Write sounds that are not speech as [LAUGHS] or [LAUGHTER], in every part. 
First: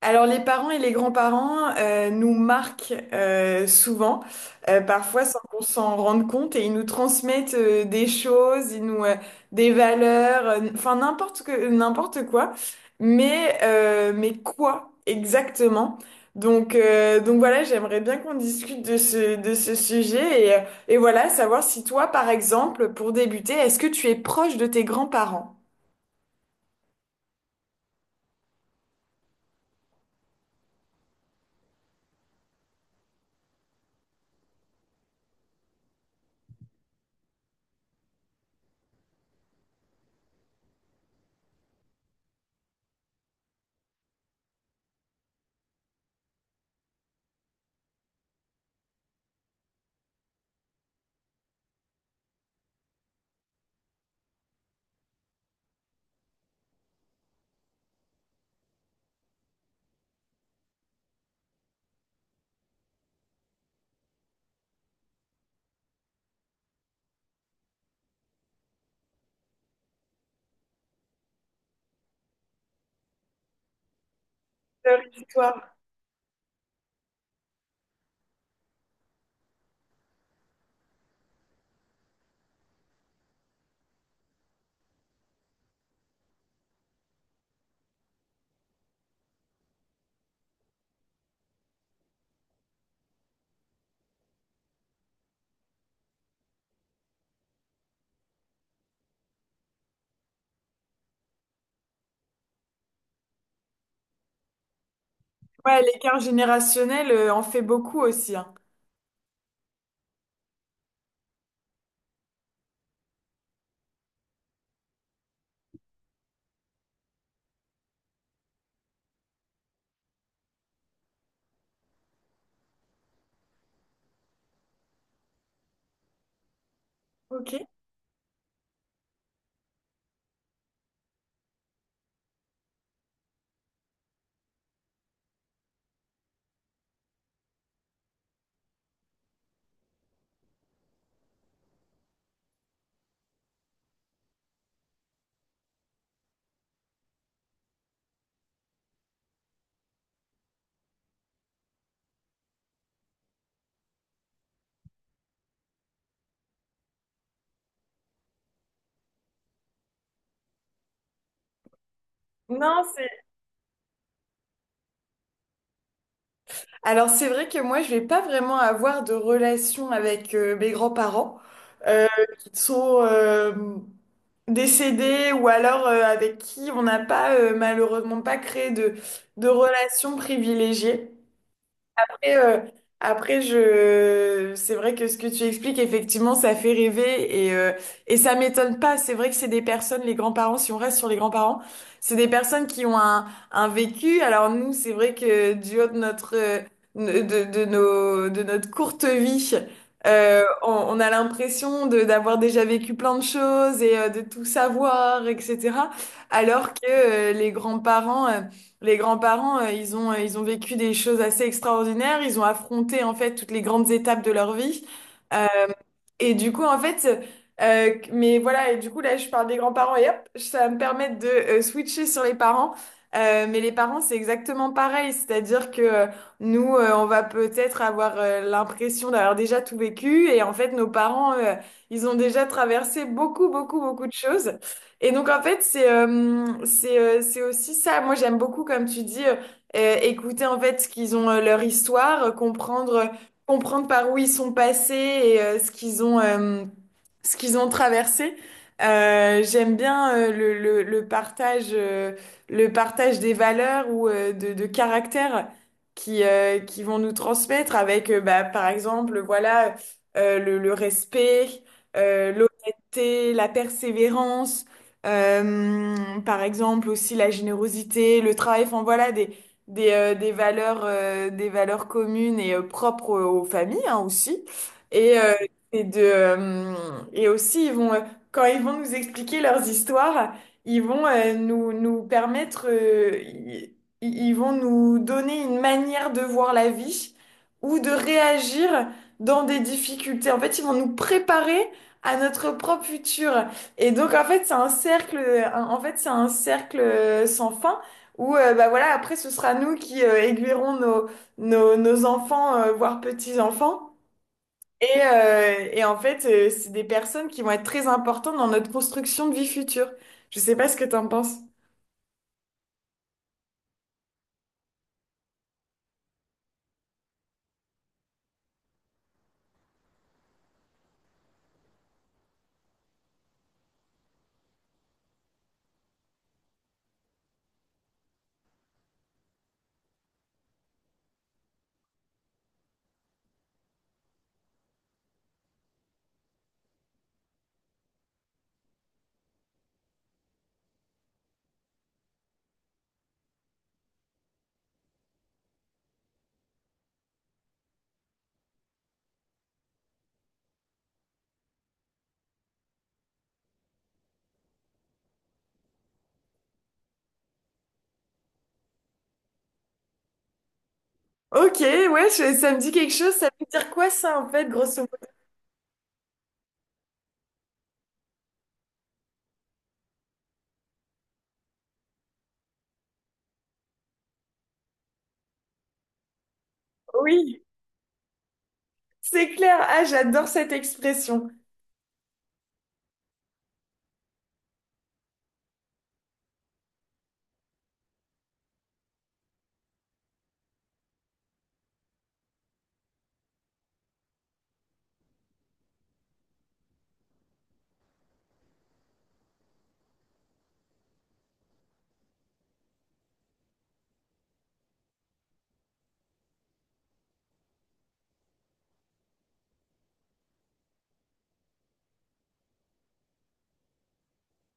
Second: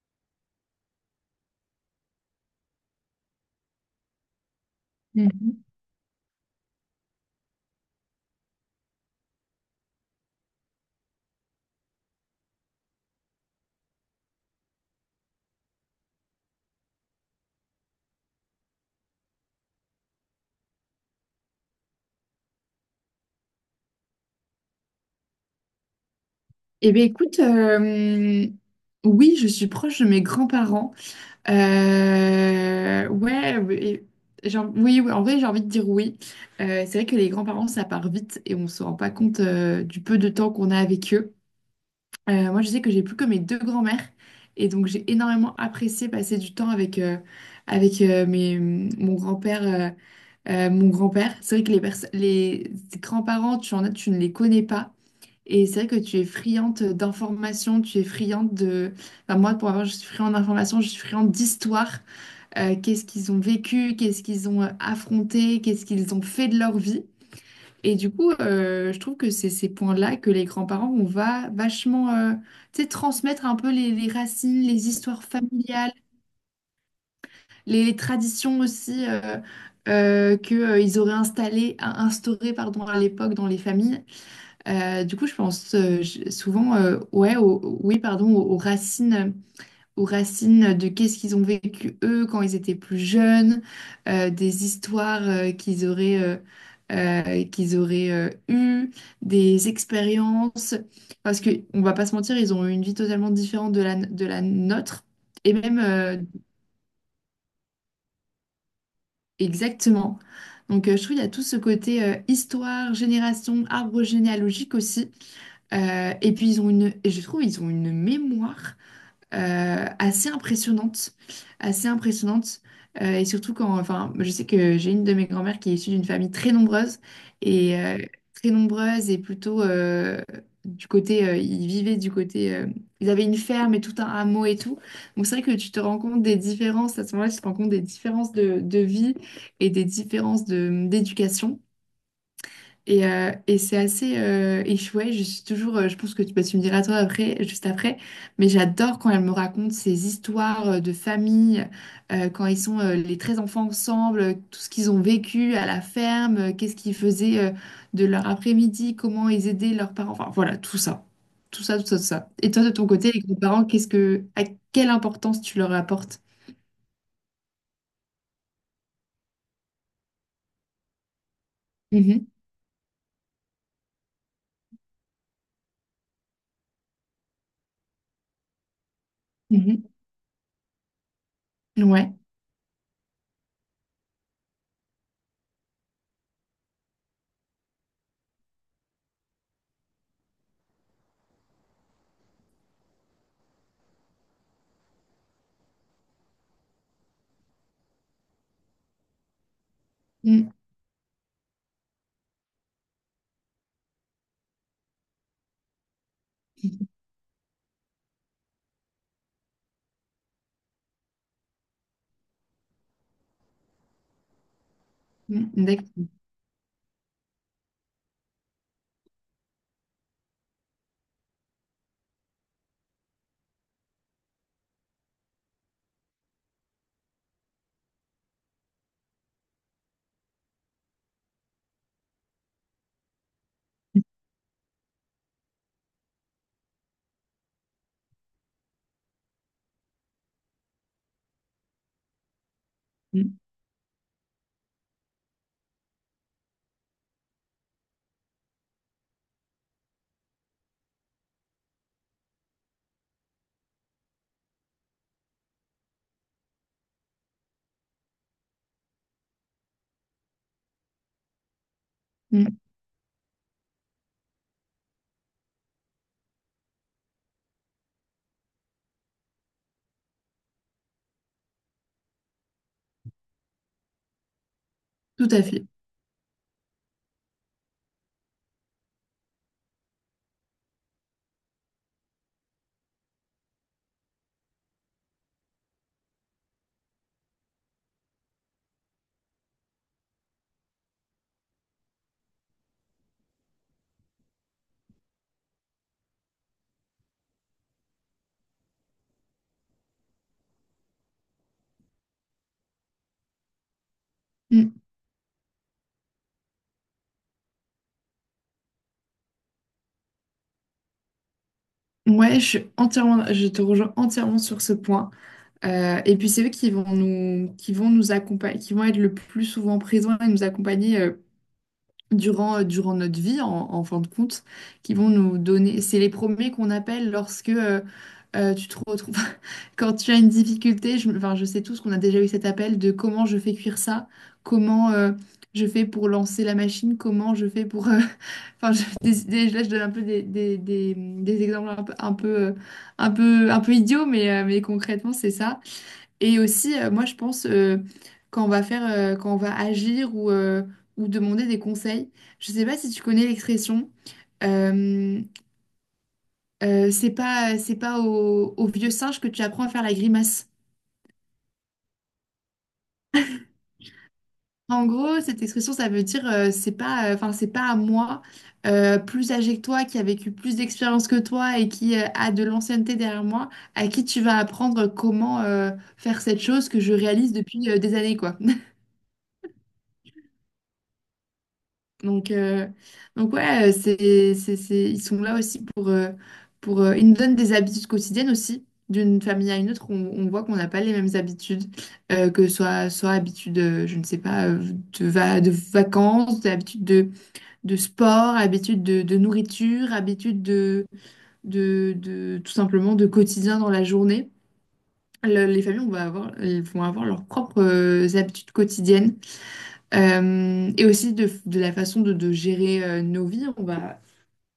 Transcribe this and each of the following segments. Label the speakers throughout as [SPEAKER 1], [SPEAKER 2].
[SPEAKER 1] Alors les parents et les grands-parents nous marquent souvent, parfois sans qu'on
[SPEAKER 2] Mhm.
[SPEAKER 1] s'en rende compte, et ils nous transmettent des choses, ils nous des valeurs, enfin n'importe quoi, mais quoi exactement? Donc voilà, j'aimerais bien qu'on discute de ce sujet et et voilà savoir si toi par exemple pour débuter, est-ce que tu es proche de tes grands-parents?
[SPEAKER 2] Eh bien, écoute, oui, je suis proche de mes grands-parents. Ouais, oui, oui, oui, en vrai, j'ai envie de dire oui. C'est vrai que les grands-parents, ça part vite et on ne se rend pas compte du peu de temps qu'on a avec eux. Moi, je sais que j'ai plus que mes deux grands-mères, et donc j'ai énormément apprécié passer du temps avec mon grand-père. Mon grand-père, c'est vrai que les grands-parents, tu en as, tu ne les connais pas. Et c'est vrai que tu es friande d'informations, tu es friande de... Enfin, moi, pour avoir, je suis friande d'informations, je suis friande d'histoire. Qu'est-ce qu'ils ont vécu, qu'est-ce qu'ils ont affronté, qu'est-ce qu'ils ont fait de leur vie. Et du coup, je trouve que c'est ces points-là que les grands-parents, on va vachement, tu sais, transmettre un peu les racines, les
[SPEAKER 1] Leur
[SPEAKER 2] histoires
[SPEAKER 1] histoire.
[SPEAKER 2] familiales, les traditions aussi, ils auraient installées, instaurées, pardon, à l'époque dans les familles. Du coup, je pense souvent, ouais, oui, pardon, aux racines de qu'est-ce qu'ils ont vécu eux quand ils étaient plus jeunes, des histoires qu'ils auraient eues, des expériences, parce que on va pas se mentir, ils ont eu une vie totalement différente de la nôtre, et même,
[SPEAKER 1] Ouais, l'écart générationnel en fait beaucoup aussi, hein.
[SPEAKER 2] exactement. Donc, je trouve qu'il y a tout ce côté histoire, génération, arbre généalogique aussi. Et je trouve ils ont une mémoire assez impressionnante, assez impressionnante. Et surtout quand, enfin, je sais que j'ai une de mes grand-mères qui est issue d'une famille très nombreuse,
[SPEAKER 1] Ok.
[SPEAKER 2] et euh, très nombreuse et plutôt, ils vivaient du côté, ils avaient une ferme et tout un hameau et tout. Donc c'est vrai que tu te rends compte des différences à ce moment-là, tu te rends compte des différences de vie et des différences de d'éducation. Et c'est assez, ouais, je suis toujours, je pense que tu, bah, tu me diras toi après, juste après, mais j'adore quand elle me raconte ces histoires de famille, quand ils sont les 13 enfants ensemble, tout ce qu'ils ont vécu à la ferme, qu'est-ce qu'ils faisaient de leur après-midi, comment ils aidaient leurs parents, enfin voilà, tout ça. Tout ça, tout ça, tout ça. Et toi, de
[SPEAKER 1] Non,
[SPEAKER 2] ton
[SPEAKER 1] c'est...
[SPEAKER 2] côté, les grands-parents, qu'est-ce que, à quelle importance tu leur apportes?
[SPEAKER 1] Alors, c'est vrai que moi, je vais pas vraiment avoir de relation avec mes grands-parents euh,
[SPEAKER 2] Mhm,
[SPEAKER 1] qui sont décédés ou alors avec qui on n'a pas, malheureusement, pas créé de relation privilégiée.
[SPEAKER 2] mhm, ouais.
[SPEAKER 1] Après, euh, après, je... c'est vrai que ce que tu expliques, effectivement, ça fait rêver et et ça m'étonne pas. C'est vrai que c'est des personnes, les grands-parents, si on reste sur les grands-parents, c'est des personnes qui ont un vécu. Alors nous, c'est vrai que du haut de notre, de nos, de notre courte vie,
[SPEAKER 2] Mm,
[SPEAKER 1] on a l'impression de, d'avoir déjà vécu plein de choses et de tout savoir, etc. Alors que les grands-parents, ils ont vécu des choses assez extraordinaires. Ils ont affronté en fait toutes les grandes étapes de leur vie.
[SPEAKER 2] mm, d'accord.
[SPEAKER 1] Et du coup, en fait, mais voilà, et du coup, là, je parle des grands-parents et hop, ça va me permettre de switcher sur les parents. Mais les parents, c'est exactement pareil. C'est-à-dire que nous, on va peut-être avoir l'impression d'avoir déjà tout vécu. Et en fait, nos parents, ils ont déjà traversé beaucoup, beaucoup, beaucoup de choses. Et donc, en fait, c'est aussi ça. Moi, j'aime beaucoup, comme tu dis, écouter en fait ce qu'ils ont, leur histoire,
[SPEAKER 2] Mm,
[SPEAKER 1] comprendre par où ils sont passés et ce qu'ils ont traversé. J'aime bien le partage des valeurs ou de caractères qui vont nous transmettre avec, bah, par exemple, voilà, le respect,
[SPEAKER 2] mm,
[SPEAKER 1] l'honnêteté, la persévérance, euh, par exemple aussi la générosité, le travail, enfin voilà, des valeurs communes et propres aux, aux familles hein, aussi. Et,
[SPEAKER 2] tout
[SPEAKER 1] euh,
[SPEAKER 2] à fait.
[SPEAKER 1] et, de, euh, et aussi, ils vont, quand ils vont nous expliquer leurs histoires, ils vont nous, nous permettre, ils vont nous donner une manière de voir la vie ou de réagir dans des difficultés. En fait, ils vont nous préparer à notre propre futur. Et donc, en fait, c'est un cercle, en fait, c'est un cercle sans fin ou bah voilà, après ce sera nous qui aiguillerons nos, nos, nos enfants, voire petits-enfants.
[SPEAKER 2] Mmh.
[SPEAKER 1] Et et en fait, c'est des personnes qui vont être très importantes dans notre construction de vie future. Je sais pas ce que t'en penses.
[SPEAKER 2] Ouais, je suis entièrement, je te rejoins entièrement sur ce point. Et puis c'est eux qui vont qui vont nous accompagner, qui vont être le plus souvent présents et nous accompagner, durant notre vie, en fin de compte, qui vont nous donner. C'est les premiers qu'on appelle lorsque tu te retrouves, [LAUGHS] quand tu as une difficulté. Enfin, je sais tous qu'on a déjà eu cet appel de comment je fais cuire ça, comment, je fais pour lancer la machine, comment je fais pour enfin, là, je donne un peu des exemples un peu idiots, mais concrètement, c'est ça. Et aussi, moi, je pense, quand on va agir, ou demander des conseils, je sais pas si tu connais l'expression, euh, c'est pas au, au vieux singe que tu apprends à faire la grimace.
[SPEAKER 1] Ok, ouais, je- ça me dit quelque chose. Ça veut dire quoi ça en fait, grosso
[SPEAKER 2] En
[SPEAKER 1] modo?
[SPEAKER 2] gros, cette expression, ça veut dire, c'est pas, enfin c'est pas à moi, plus âgé que toi, qui a vécu plus d'expérience que toi et qui a de l'ancienneté derrière moi, à qui tu vas apprendre comment faire cette chose que je réalise
[SPEAKER 1] Oui,
[SPEAKER 2] depuis des années, quoi. [LAUGHS]
[SPEAKER 1] c'est clair. Ah, j'adore cette expression.
[SPEAKER 2] Donc, euh, donc ouais, ils sont là aussi pour, ils nous donnent des habitudes quotidiennes aussi. D'une famille à une autre, on voit qu'on n'a pas les mêmes habitudes, que ce soit, soit habitude, je ne sais pas, de vacances, d'habitude de sport, habitudes de nourriture, habitudes tout simplement de quotidien dans la journée. Les familles on va avoir, elles vont avoir leurs propres habitudes quotidiennes. Et aussi de la façon de gérer nos vies.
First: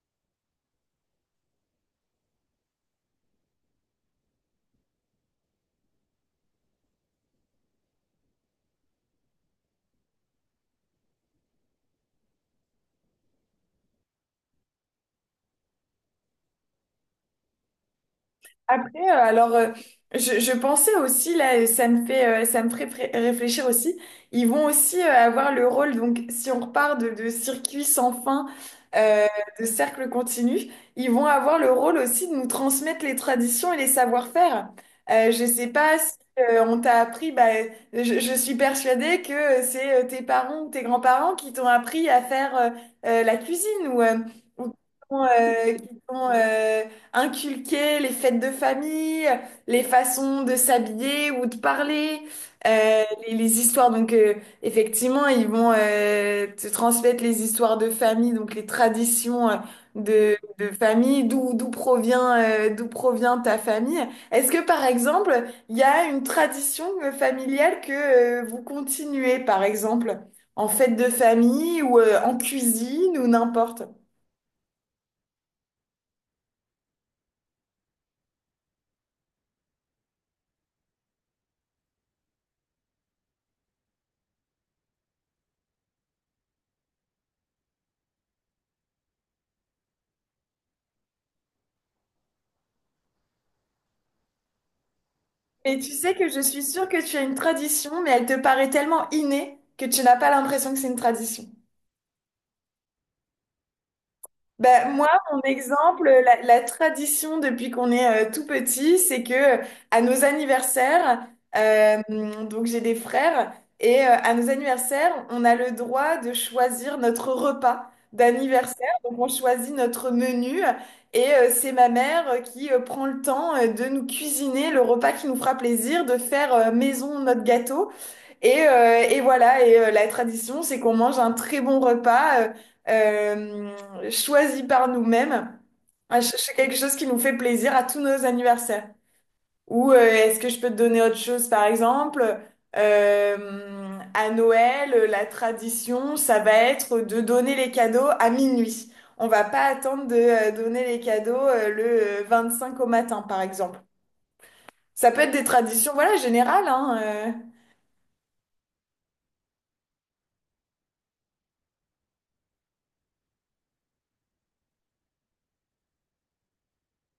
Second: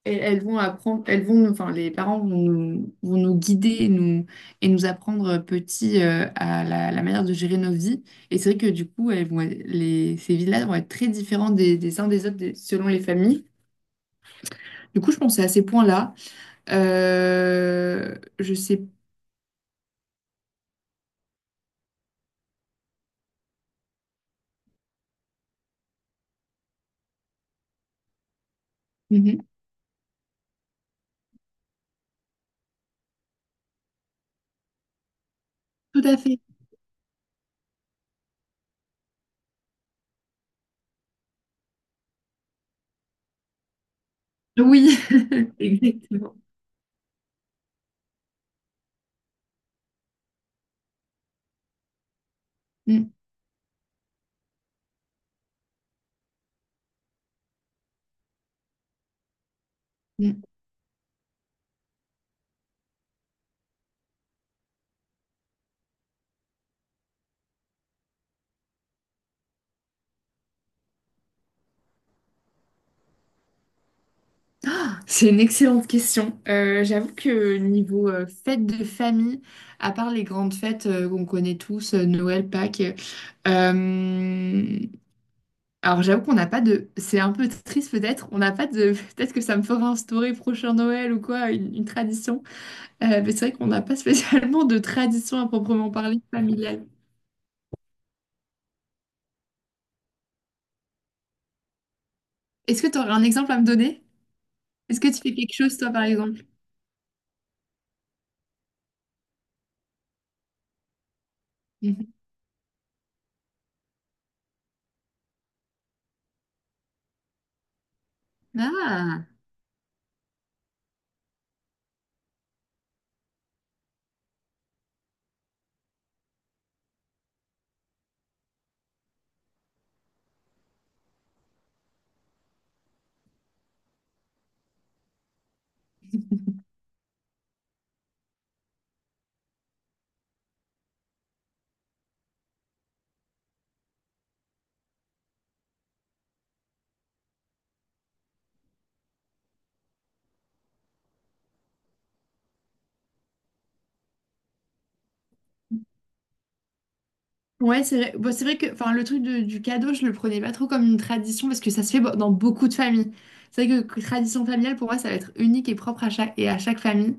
[SPEAKER 2] Elles, elles vont apprendre, enfin, les parents vont vont nous guider et et nous apprendre, petits, la manière de gérer nos vies. Et c'est vrai que du coup, elles vont être- les, ces vies-là vont être très différentes des uns des autres selon les familles. Du coup, je pensais à ces points-là. Je sais.
[SPEAKER 1] Après, euh, alors, euh, je pensais aussi, là, ça me fait, ça me ferait réfléchir aussi, ils vont aussi avoir le rôle, donc si on repart de circuit sans fin, euh,
[SPEAKER 2] Mhm.
[SPEAKER 1] de cercle continu, ils vont avoir le rôle aussi de nous transmettre les traditions et les savoir-faire. Je sais pas
[SPEAKER 2] Tout à
[SPEAKER 1] si
[SPEAKER 2] fait.
[SPEAKER 1] on t'a appris, bah, je suis persuadée que c'est tes parents ou tes grands-parents qui t'ont appris à faire la cuisine ou qui
[SPEAKER 2] Oui,
[SPEAKER 1] t'ont...
[SPEAKER 2] [LAUGHS] exactement.
[SPEAKER 1] inculquer les fêtes de famille, les façons de s'habiller ou de parler,
[SPEAKER 2] Mm,
[SPEAKER 1] les histoires. Donc, effectivement, ils vont te transmettre les histoires de famille, donc les traditions
[SPEAKER 2] mm.
[SPEAKER 1] de famille, d'où provient ta famille. Est-ce que, par exemple, il y a une tradition familiale que vous continuez, par exemple, en fête de famille ou en cuisine ou n'importe?
[SPEAKER 2] C'est une excellente question. J'avoue que niveau fête de famille, à part les grandes fêtes qu'on connaît tous, Noël, Pâques, euh, alors j'avoue qu'on n'a pas de... C'est un peu triste peut-être, on n'a pas de... [LAUGHS] Peut-être que ça me fera instaurer prochain Noël ou quoi, une tradition. Mais c'est vrai qu'on n'a pas spécialement de tradition à
[SPEAKER 1] Mais
[SPEAKER 2] proprement
[SPEAKER 1] tu sais
[SPEAKER 2] parler
[SPEAKER 1] que je suis
[SPEAKER 2] familiale.
[SPEAKER 1] sûre que tu as une tradition, mais elle te paraît tellement innée que tu n'as pas l'impression que c'est une tradition.
[SPEAKER 2] Est-ce que tu aurais un exemple à me donner?
[SPEAKER 1] Ben,
[SPEAKER 2] Est-ce
[SPEAKER 1] moi,
[SPEAKER 2] que tu fais
[SPEAKER 1] mon
[SPEAKER 2] quelque chose, toi, par
[SPEAKER 1] exemple, la,
[SPEAKER 2] exemple?
[SPEAKER 1] la tradition depuis qu'on est tout petit, c'est que euh, à nos anniversaires, euh,
[SPEAKER 2] Mhm.
[SPEAKER 1] donc j'ai des frères, et à nos anniversaires, on a le droit de choisir notre repas d'anniversaire. Donc on
[SPEAKER 2] Ah,
[SPEAKER 1] choisit notre menu, et c'est ma mère qui prend le temps de nous cuisiner le repas qui nous fera plaisir, de faire maison notre gâteau. Et voilà, la tradition, c'est qu'on mange un très bon repas choisi par nous-mêmes. Ah, c'est quelque chose qui nous fait plaisir à tous nos anniversaires. Ou est-ce que je peux te donner autre chose, par exemple? À Noël, la tradition, ça va être de donner les cadeaux à minuit. On va pas attendre de donner les cadeaux le 25 au matin, par exemple. Ça peut être des traditions, voilà, générales, hein. euh.
[SPEAKER 2] ouais, c'est vrai. Bon, c'est vrai que enfin, du cadeau, je le prenais pas trop comme une tradition parce que ça se fait dans beaucoup de familles. C'est vrai que tradition familiale, pour moi, ça va être unique et propre à chaque famille.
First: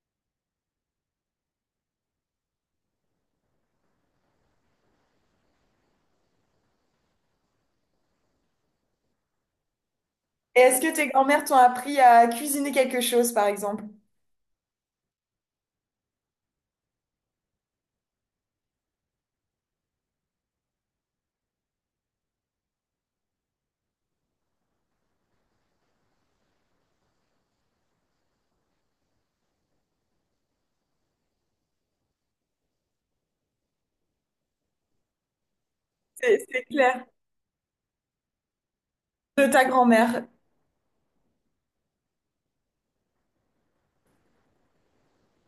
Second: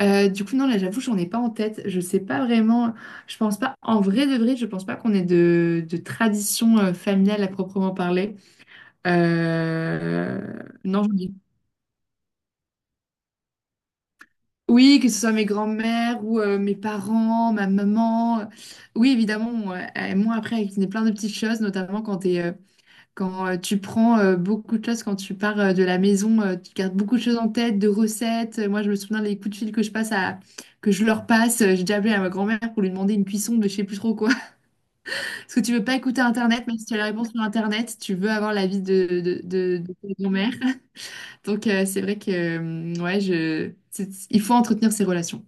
[SPEAKER 2] Du coup, non, là, j'avoue, j'en ai pas en tête. Je sais pas vraiment. Je pense pas, en vrai de vrai, je pense pas qu'on ait de tradition familiale à proprement parler. Euh,
[SPEAKER 1] Est-ce que
[SPEAKER 2] Non,
[SPEAKER 1] tes
[SPEAKER 2] j'en ai
[SPEAKER 1] grand-mères t'ont appris à cuisiner quelque chose, par exemple?
[SPEAKER 2] oui, que ce soit mes grands-mères ou mes parents, ma maman. Oui, évidemment, moi après, avec plein de petites choses, notamment quand tu prends beaucoup de choses, quand tu pars de la maison, tu gardes beaucoup de choses en tête, de recettes. Moi, je me souviens des coups de fil que je leur passe. J'ai déjà appelé à ma grand-mère pour lui demander une cuisson de je sais plus trop quoi. [LAUGHS] Parce que tu veux pas écouter
[SPEAKER 1] C'est
[SPEAKER 2] Internet, même si tu as
[SPEAKER 1] clair.
[SPEAKER 2] la réponse sur Internet, tu veux avoir l'avis
[SPEAKER 1] De ta
[SPEAKER 2] de ta
[SPEAKER 1] grand-mère.
[SPEAKER 2] grand-mère. [LAUGHS] Donc, c'est vrai que, ouais, je... il faut entretenir ces relations.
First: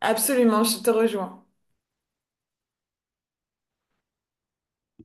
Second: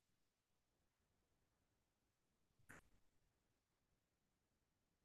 [SPEAKER 1] Absolument, je te rejoins.